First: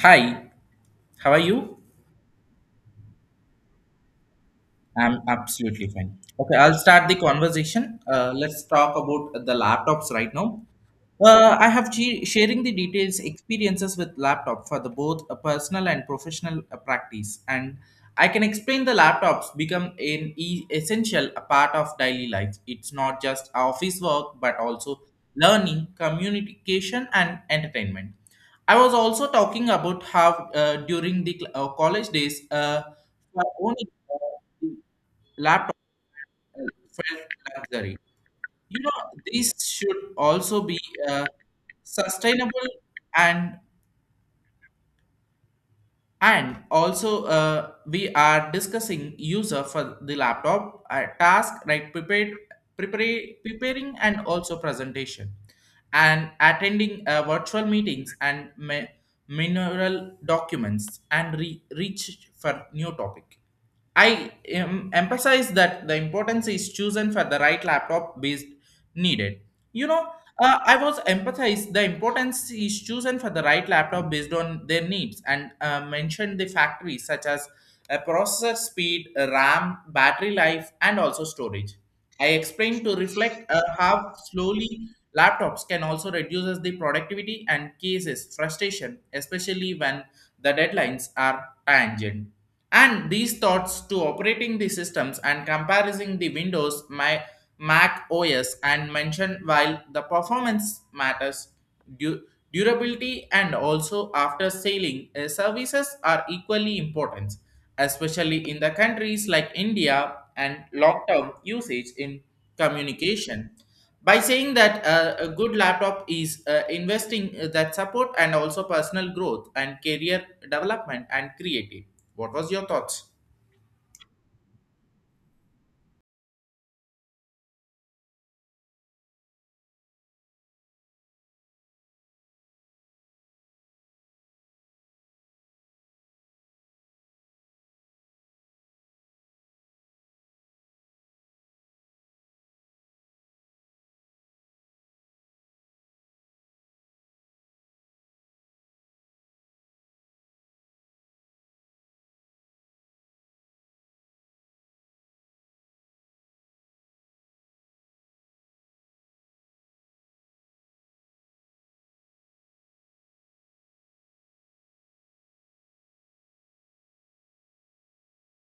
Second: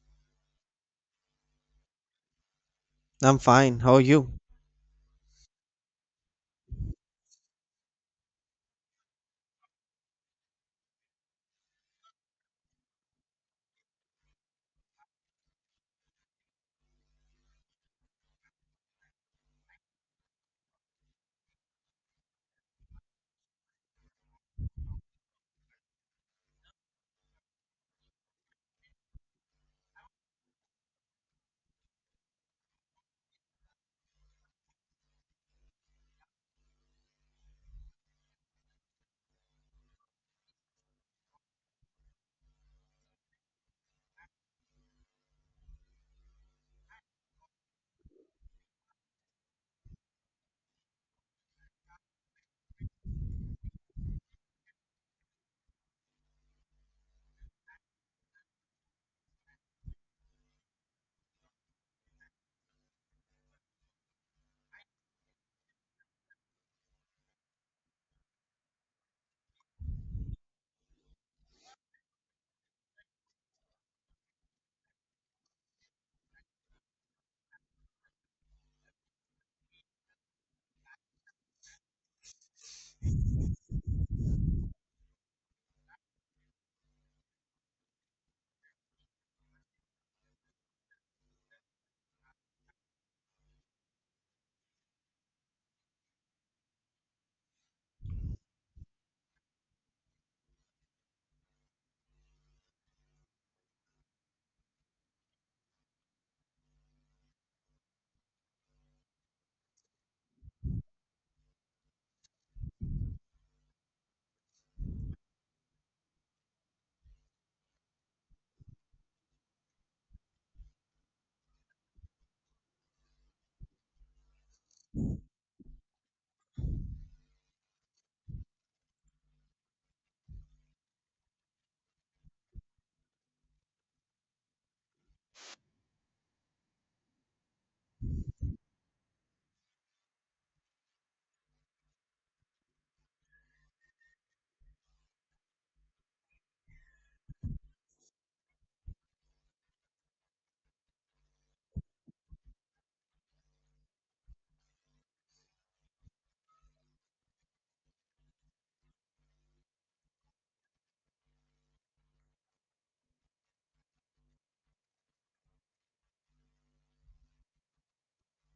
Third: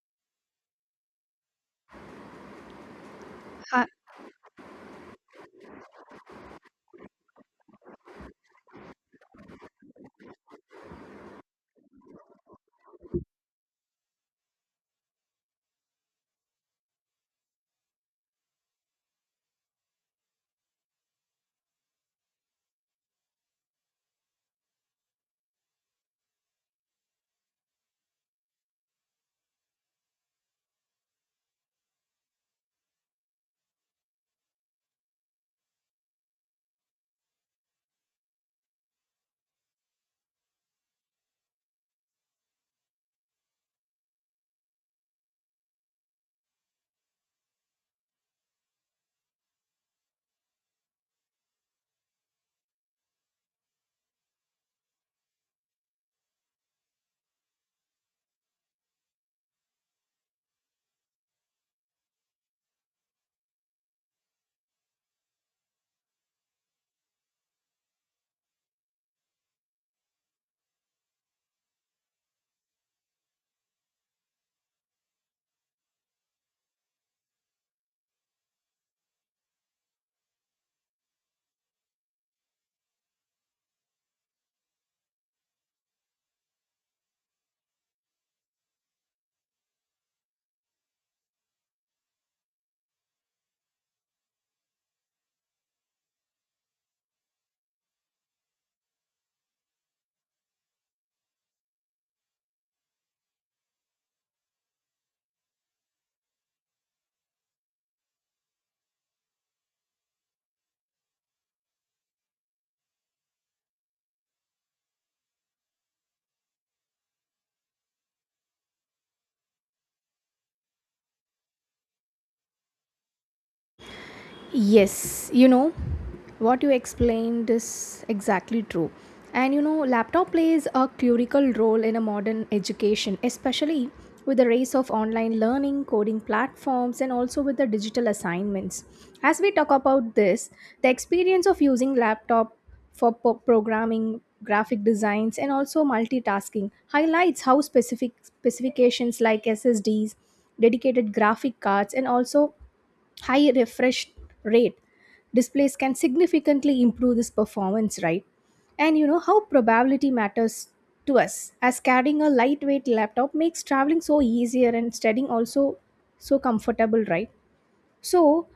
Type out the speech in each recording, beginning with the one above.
Hi, how are you? I'm fine. Uh, How are you? I'm absolutely fine. Okay, I'll start the conversation. Let's talk about the laptops right now. I have sharing the details experiences with laptop for the both a personal and professional practice, and I can explain the laptops become an essential a part of daily life. It's not just office work, but also learning, communication, and entertainment. I was also talking about how during the college days, for only uh, laptop felt luxury. You know, these should also be uh, sustainable and also we are discussing user for the laptop task right. prepared prepare, preparing and also presentation and attending virtual meetings and mineral documents and reach for new topic. I emphasize that the importance is chosen for the right laptop based needed. You know, I was emphasized the importance is chosen for the right laptop based on their needs and mentioned the factories such as processor speed, RAM, battery life, and also storage. I explained to reflect how slowly laptops can also reduces the productivity and cases frustration, especially when the deadlines are tangent. And these thoughts to operating the systems and comparing the Windows, my Mac OS, and mention while the performance matters, du- durability and also after selling services are equally important, especially in the countries like India and long-term usage in communication. By saying that a good laptop is investing that support and also personal growth and career development and creative. What was your thoughts? yes, you know, what you explained is exactly true. And you know, laptop plays a critical role in a modern education, especially with the rise of online learning, coding platforms, and also with the digital assignments. As we talk about this, the experience of using laptop for programming, graphic designs, and also multitasking highlights how specific specifications like SSDs, dedicated graphic cards, and also high refresh rate displays can significantly improve this performance, right? And you know how probability matters to us, as carrying a lightweight laptop makes traveling so easier and studying also so comfortable, right? So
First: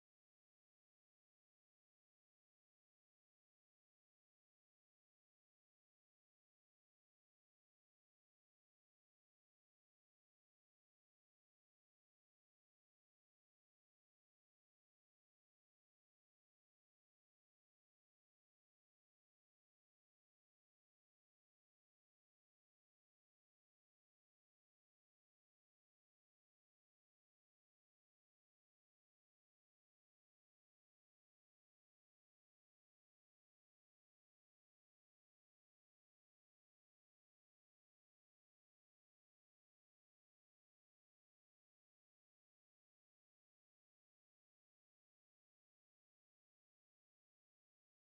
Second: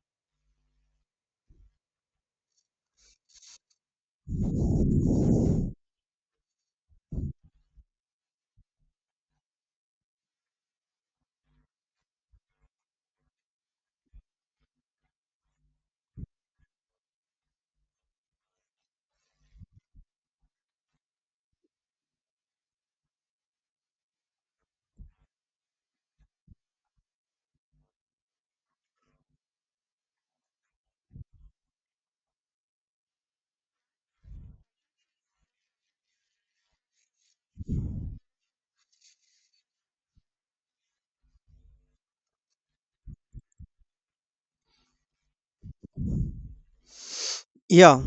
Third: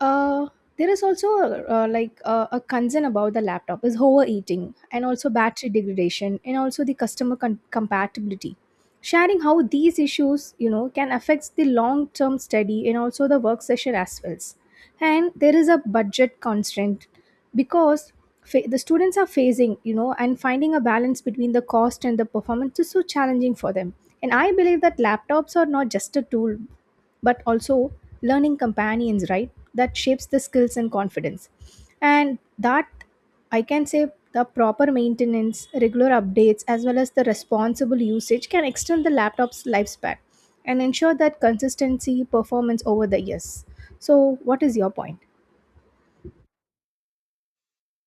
uh, there is also a concern about the laptop is overheating and also battery degradation and also the customer compatibility, sharing how these issues, you know, can affect the long term study and also the work session as well. And there is a budget constraint because the students are facing, you know, and finding a balance between the cost and the performance is so challenging for them. And I believe that laptops are not just a tool, but also learning companions, right? That shapes the skills and confidence. And that, I can say, the proper maintenance, regular updates, as well as the responsible usage can extend the laptop's lifespan and ensure that consistency performance over the years. So what is your point? Yeah,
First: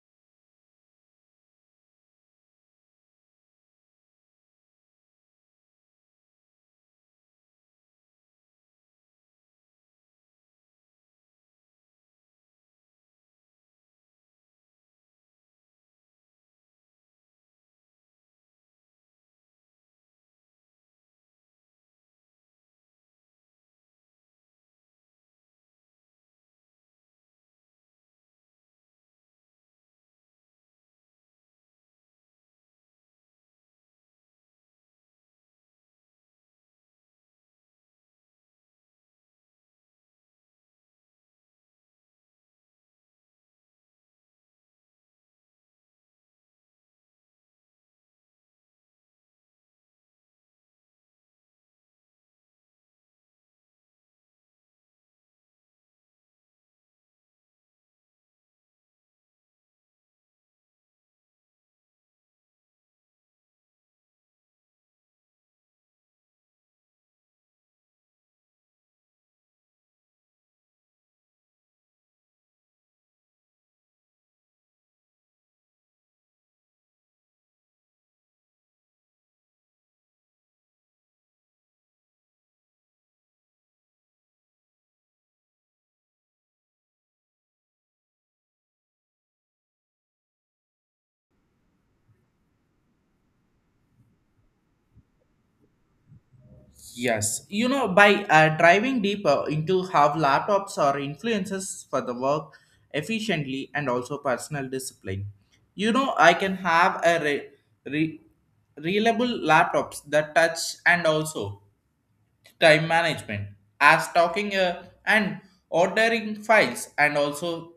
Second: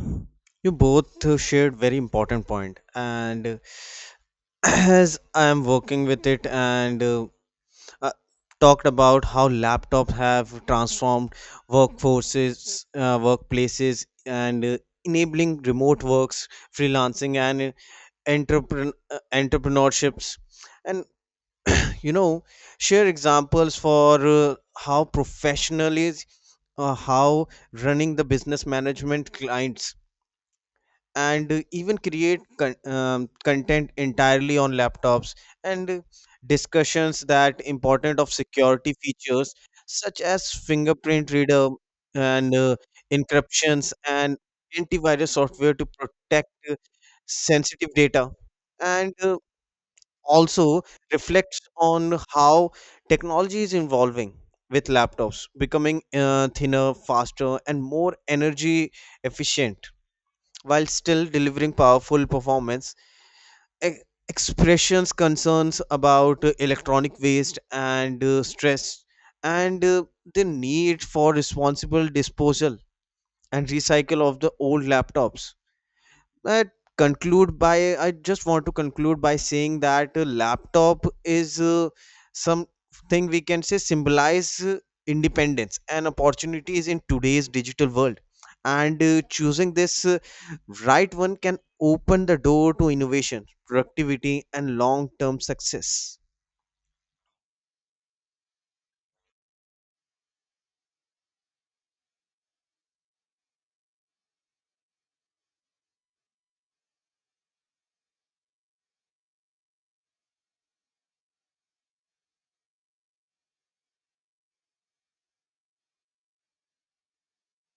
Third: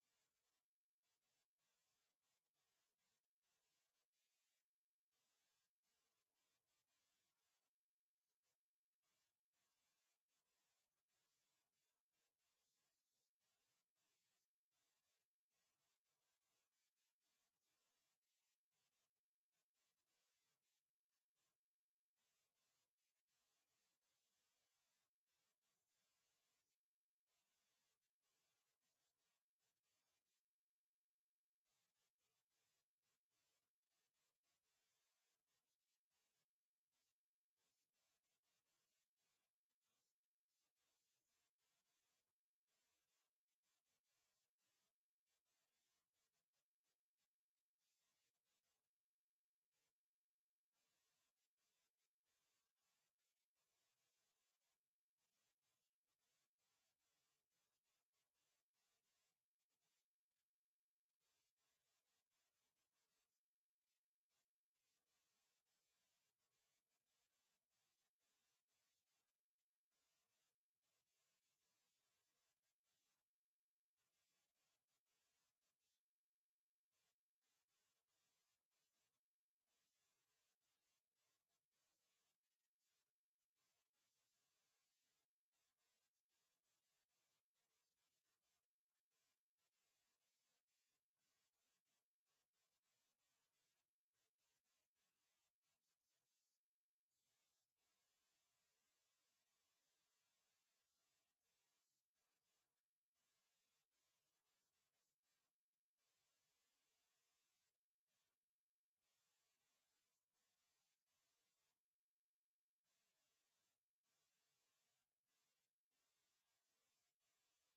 you both shared very important point, and as I am working with it and uh, talked about how laptops have transformed workforces, workplaces, and enabling remote works, freelancing, and entrepreneur entrepreneurships, and you know, share examples for how professional is, how running the business management clients and even content entirely on laptops and discussions that important of security features such as fingerprint reader and encryptions and antivirus software to protect sensitive data and also reflects on how technology is evolving with laptops becoming thinner faster and more energy efficient while still delivering powerful performance. E- Expressions concerns about electronic waste and stress and the need for responsible disposal and recycle of the old laptops. I I just want to conclude by saying that laptop is something we can say symbolize independence and opportunities in today's digital world, and choosing this right one can open the door to innovation productivity and long term success. Yes, you know, by driving deeper into how laptops are influences for the work efficiently and also personal discipline. You know, I can have a re- reliable laptops that touch and also time management as talking and ordering files and also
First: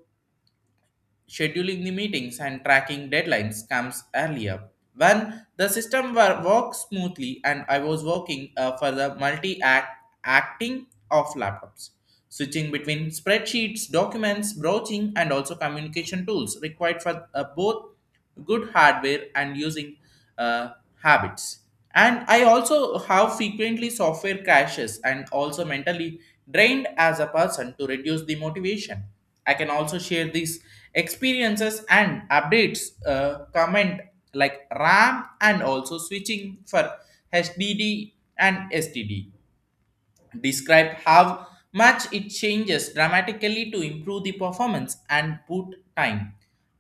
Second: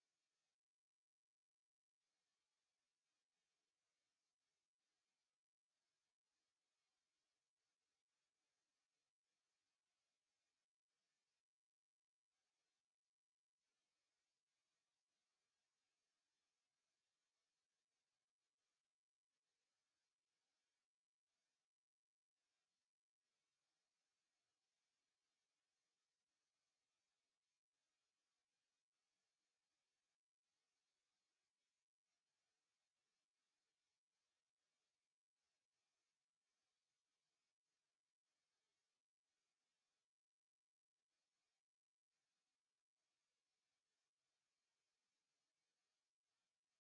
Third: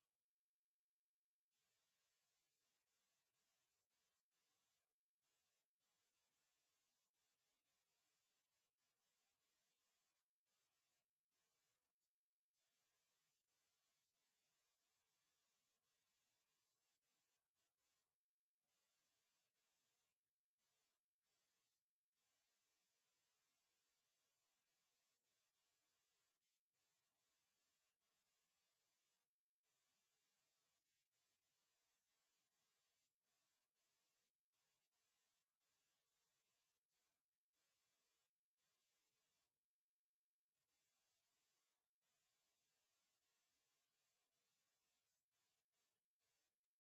scheduling the meetings and tracking deadlines comes earlier. When the system were, worked smoothly and I was working for the multi-acting of laptops. Switching between spreadsheets, documents, broaching, and also communication tools required for both good hardware and using uh, habits. And I also have frequently software crashes and also mentally drained as a person to reduce the motivation. I can also share these experiences and updates, comment like RAM and also switching for HDD and STD describe how much it changes dramatically to improve the performance and boot time.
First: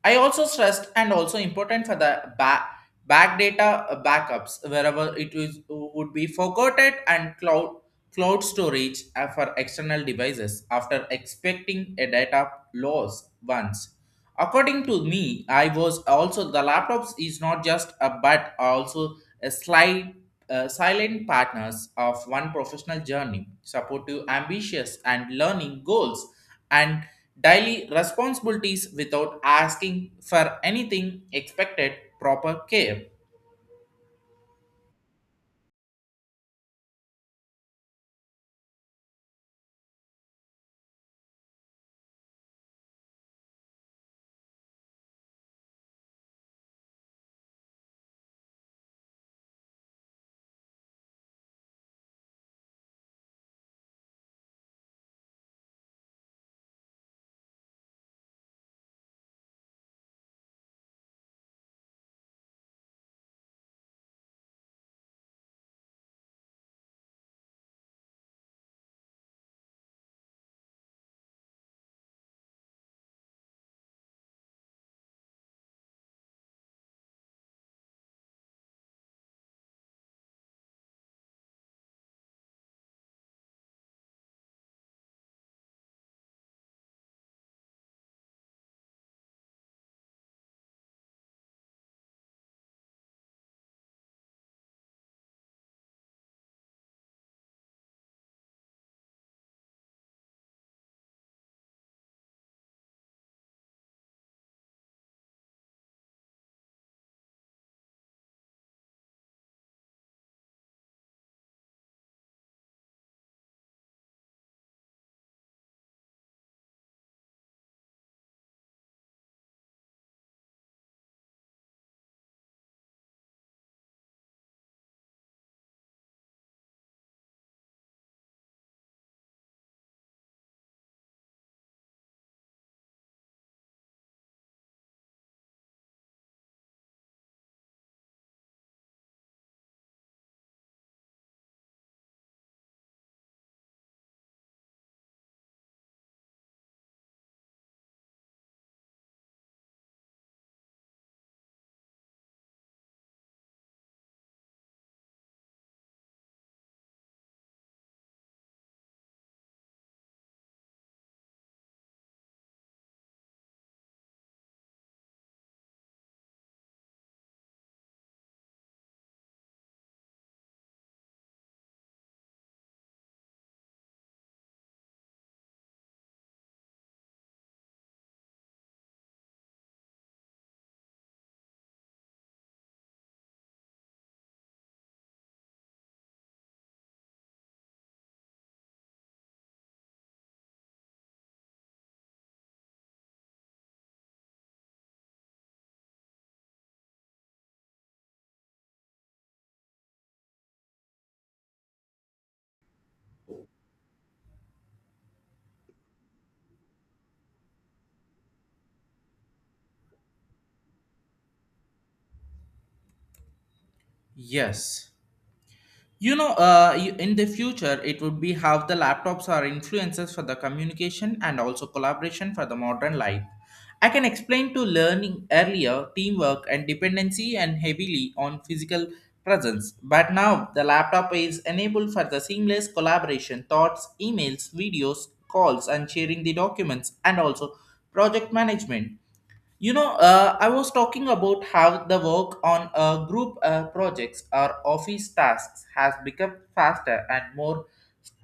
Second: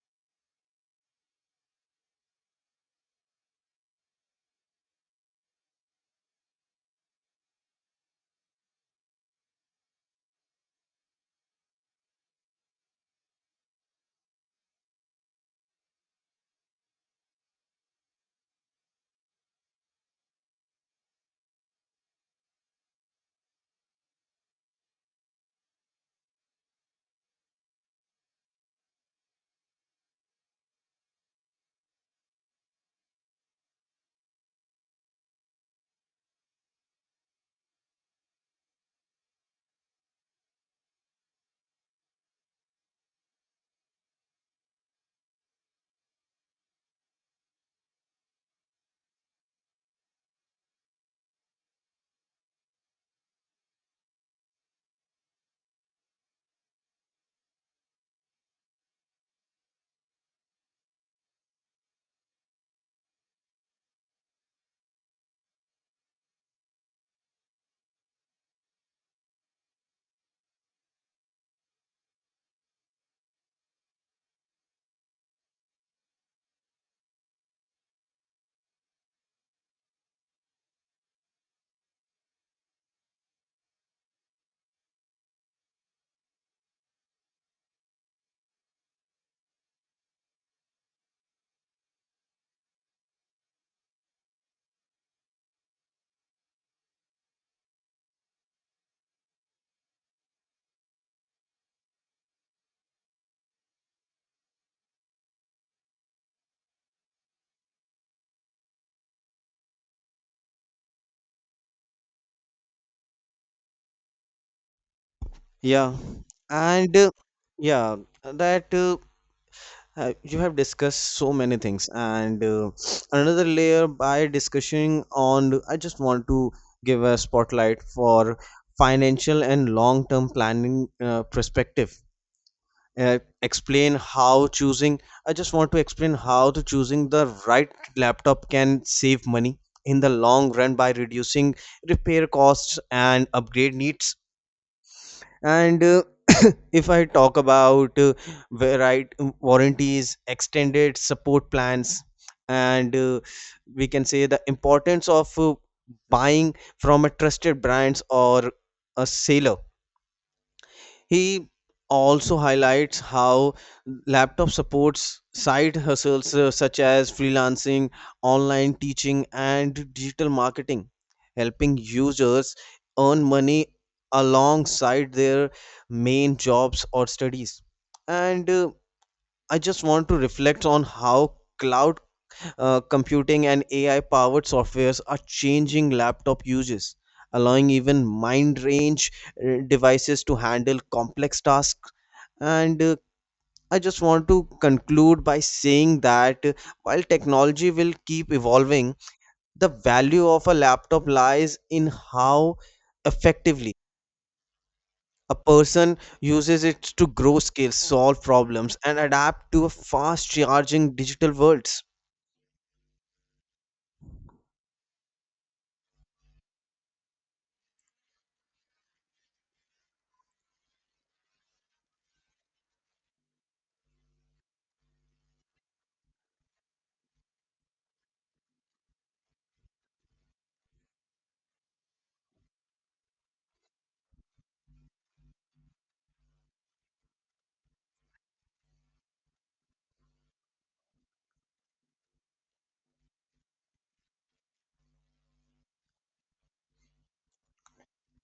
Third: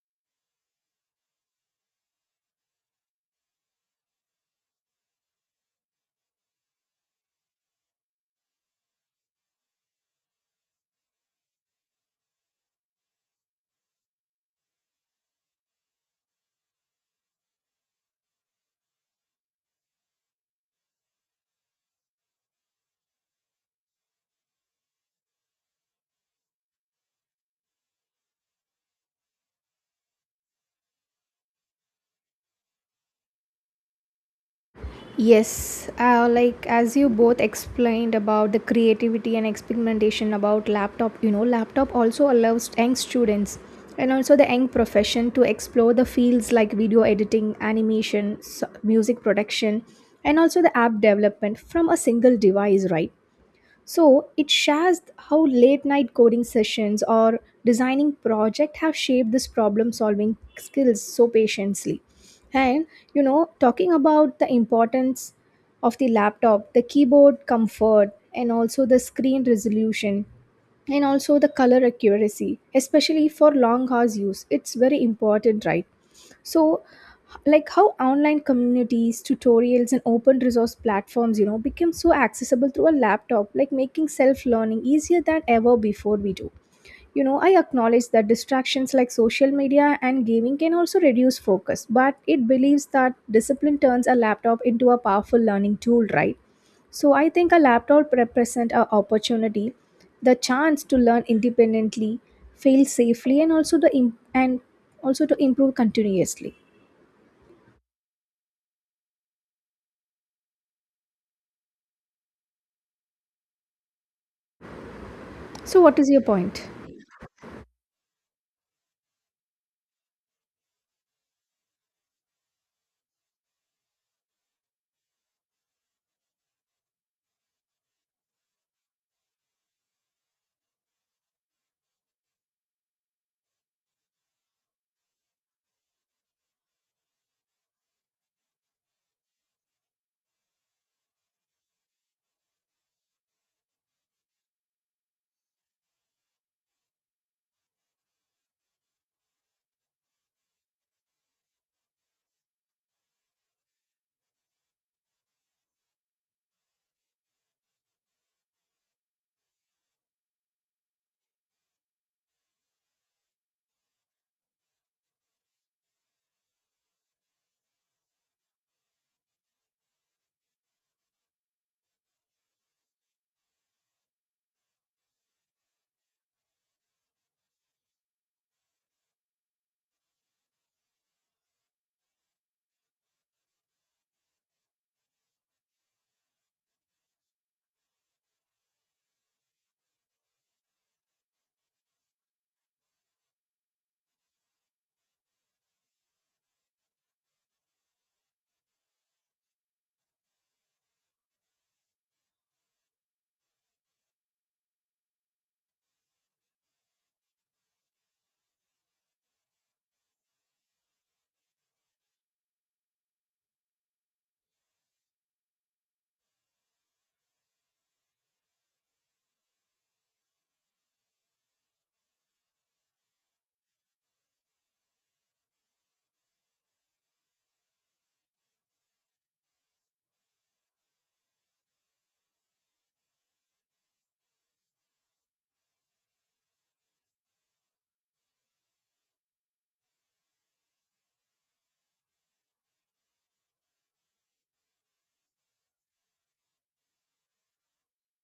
I also stressed and also important for the back data backups wherever it is, would be forgotten and cloud storage for external devices after expecting a data loss once. According to me, I was also the laptops is not just a but also a slight silent partners of one professional journey, supportive, ambitious, and learning goals, and daily responsibilities without asking for anything expected proper care. Yes, like as you both explained about the creativity and experimentation about laptop, you know, laptop also allows young students and also the young profession to explore the fields like video editing, animation, music production, and also the app development from a single device, right? So it shares how late night coding sessions or designing project have shaped this problem solving skills so patiently. And you know, talking about the importance of the laptop, the keyboard comfort, and also the screen resolution, and also the color accuracy, especially for long hours use, it's very important, right? So like how online communities, tutorials, and open resource platforms, you know, become so accessible through a laptop, like making self learning easier than ever before we do. You know, I acknowledge that distractions like social media and gaming can also reduce focus, but it believes that discipline turns a laptop into a powerful learning tool, right? So I think a laptop represents an opportunity, the chance to learn independently, fail safely, and also the im- and also to improve continuously. So, Yeah, what is your point? and yeah that you have discussed so many things, and another layer by discussing on. I just want to give a spotlight for financial and long-term planning perspective. Explain how choosing. I just want to explain how to choosing the right laptop can save money in the long run by reducing repair costs and upgrade needs and if I talk about warranties extended support plans and we can say the importance of buying from a trusted brands or a seller. He also highlights how laptop supports side hustles such as freelancing, online teaching, and digital marketing, helping users earn money alongside their main jobs or studies. And I just want to reflect on how cloud. Computing and AI powered softwares are changing laptop uses, allowing even mind range devices to handle complex tasks. And I just want to conclude by saying that while technology will keep evolving, the value of a laptop lies in how effectively a person uses it to grow skills, solve problems, and adapt to a fast charging digital world. Yes. You know, in the future, it would be how the laptops are influences for the communication and also collaboration for the modern life. I can explain to learning earlier teamwork and dependency and heavily on physical presence. But now the laptop is enabled for the seamless collaboration, thoughts, emails, videos, calls, and sharing the documents and also project management. You know, I was talking about how the work on group projects or office tasks has become faster and more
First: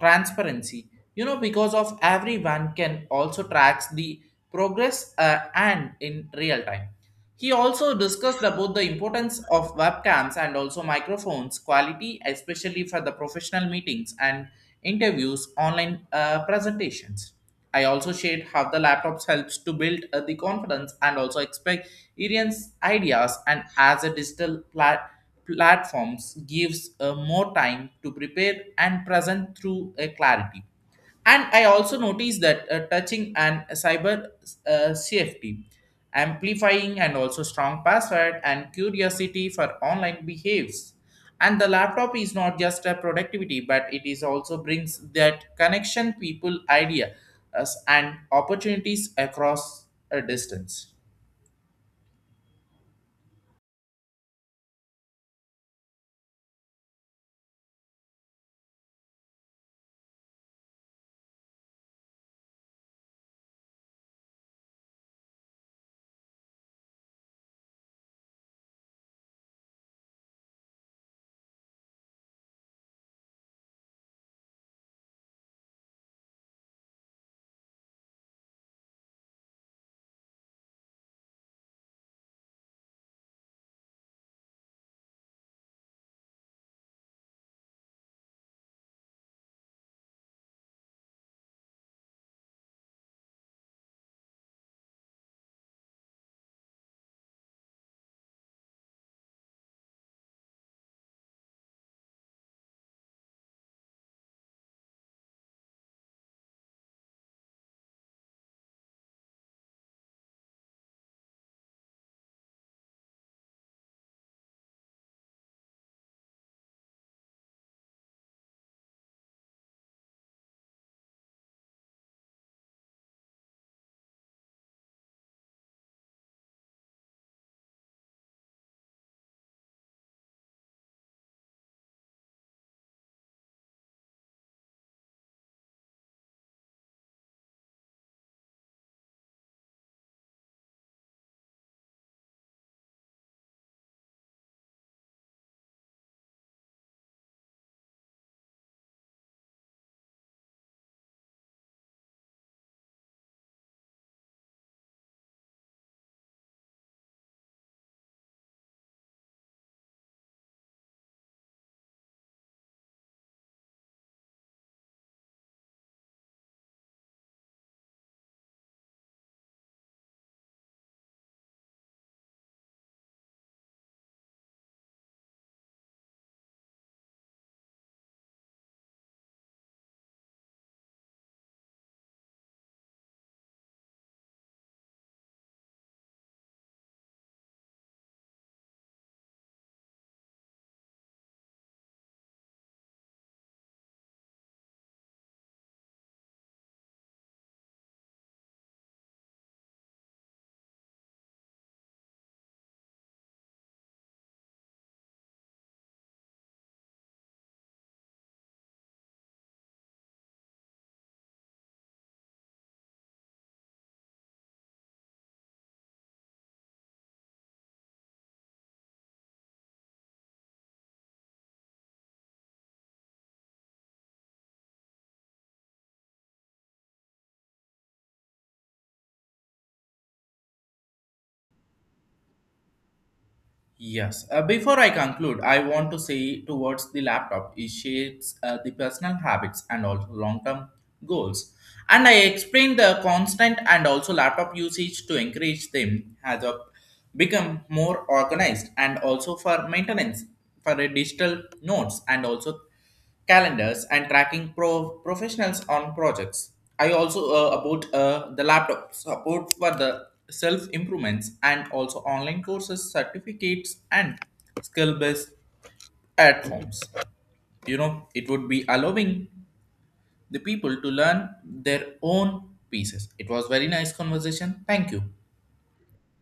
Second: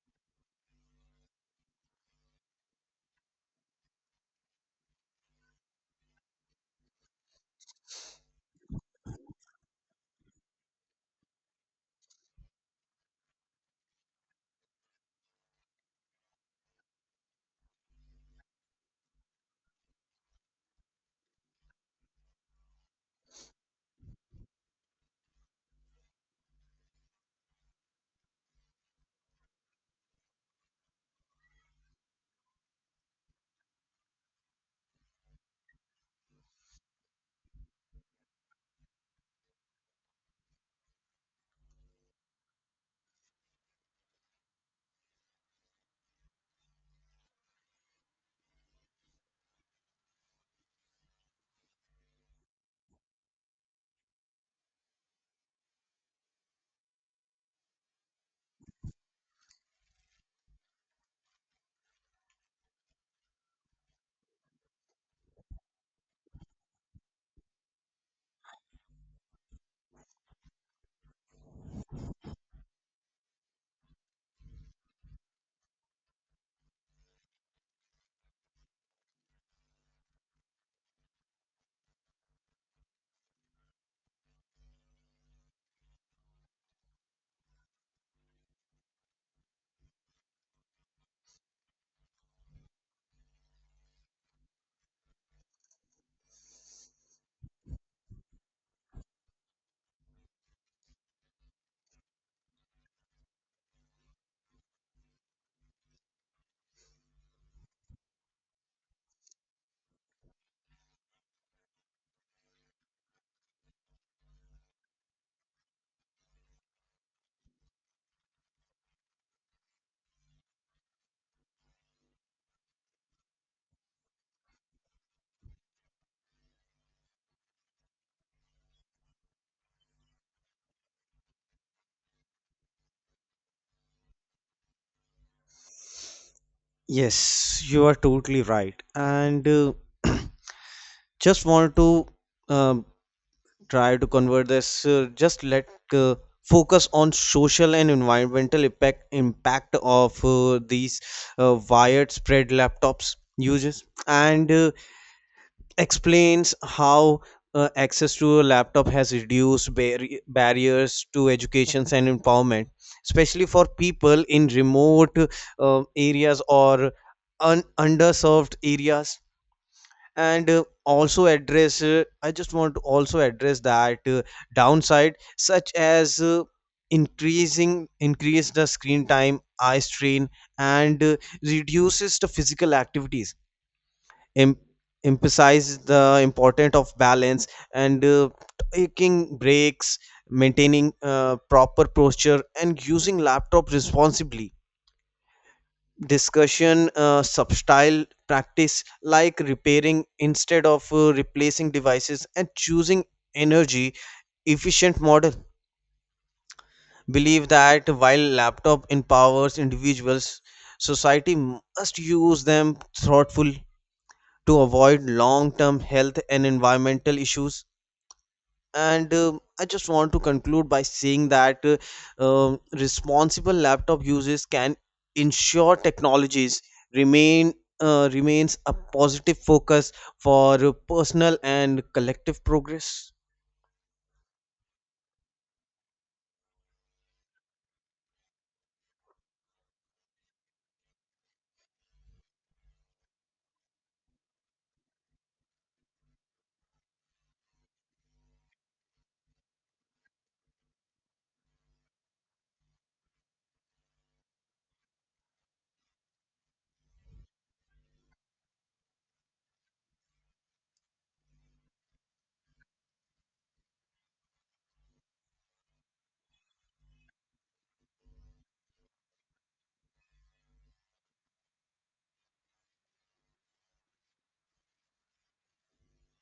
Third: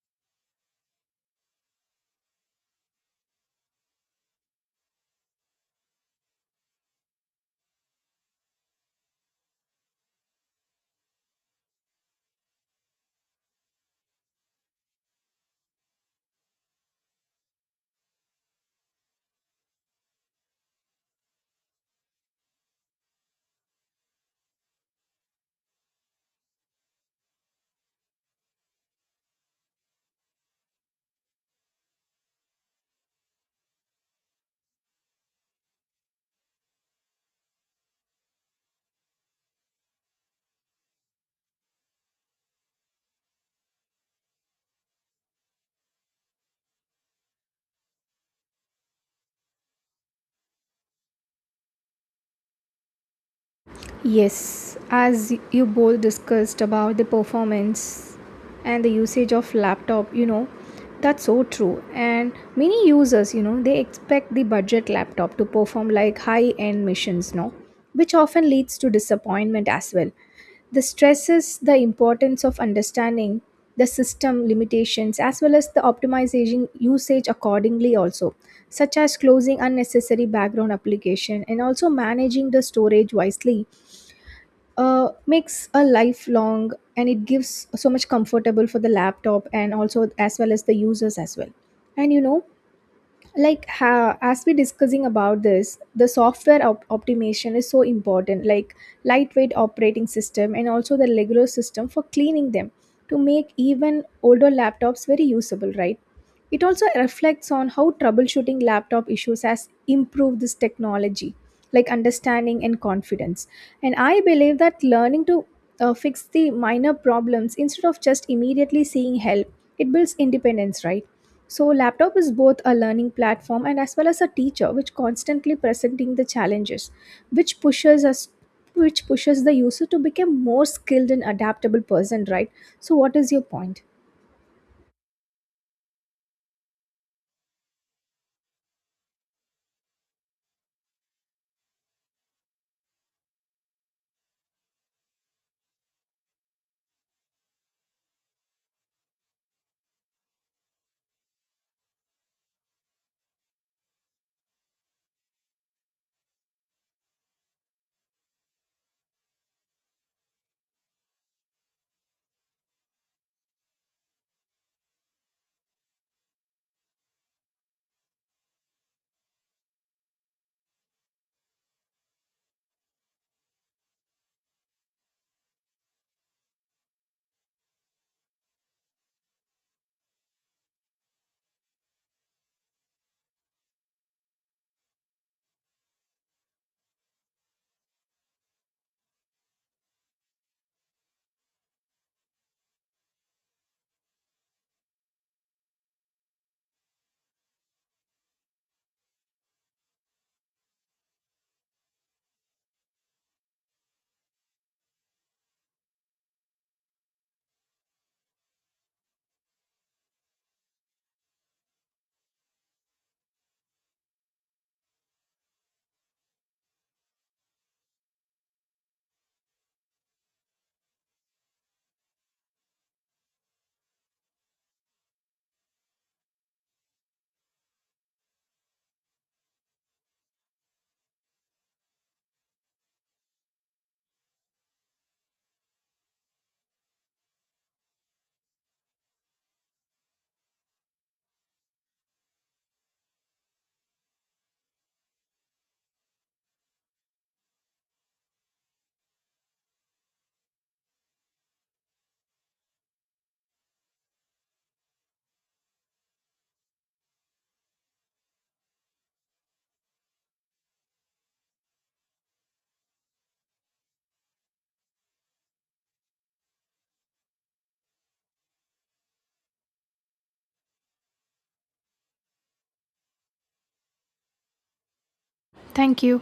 transparency. You know, because of everyone can also track the progress and in real time. He also discussed about the importance of webcams and also microphones quality, especially for the professional meetings and interviews, online presentations. I also shared how the laptops helps to build the confidence and also experience ideas and as a digital platforms gives more time to prepare and present through a clarity. And I also noticed that touching and cyber safety, amplifying and also strong password and curiosity for online behaves. And the laptop is not just a productivity, but it is also brings that connection, people, idea, us and opportunities across a distance. Yes, as you both discussed about the performance and the usage of laptop, you know, that's so true. And many users, you know, they expect the budget laptop to perform like high-end missions, no, which often leads to disappointment as well. This stresses the importance of understanding the system limitations as well as the optimization usage accordingly, also such as closing unnecessary background application and also managing the storage wisely. Makes a lifelong and it gives so much comfortable for the laptop and also as well as the users as well. And you know, like as we discussing about this, the software optimization is so important, like lightweight operating system and also the regular system for cleaning them to make even older laptops very usable, right? It also reflects on how troubleshooting laptop issues has improved this technology, like understanding and confidence. And I believe that learning to fix the minor problems instead of just immediately seeking help, it builds independence, right? So laptop is both a learning platform and as well as a teacher, which constantly presenting the challenges, which pushes us which pushes the user to become more skilled and adaptable person, right? So what is your point? Yes, you are totally right. And just want to um, try to convert this. Just let uh, focus on social and environmental impact of these wired spread laptops uses. And explains how access to a laptop has reduced barriers to educations and empowerment, especially for people in remote areas or underserved areas. And also address, I just want to also address that downside, such as increasing increase the screen time, eye strain, and reduces the physical activities. em- Emphasize the importance of balance and taking breaks maintaining proper posture and using laptop responsibly. Discussion substyle practice like repairing instead of replacing devices and choosing energy efficient model. Believe that while laptop empowers individuals society must use them thoughtful to avoid long term health and environmental issues. And I just want to conclude by saying that responsible laptop uses can ensure technologies remain remains a positive focus for personal and collective progress. Yes. Before I conclude, I want to say towards the laptop, it shapes the personal habits and also long-term goals. And I explained the constant and also laptop usage to encourage them has a, become more organized and also for maintenance for a digital notes and also calendars and tracking professionals on projects. I also about the laptop support for the self improvements and also online courses, certificates, and skill based platforms. You know, it would be allowing the people to learn their own pieces. It was very nice conversation. Thank you. Thank you.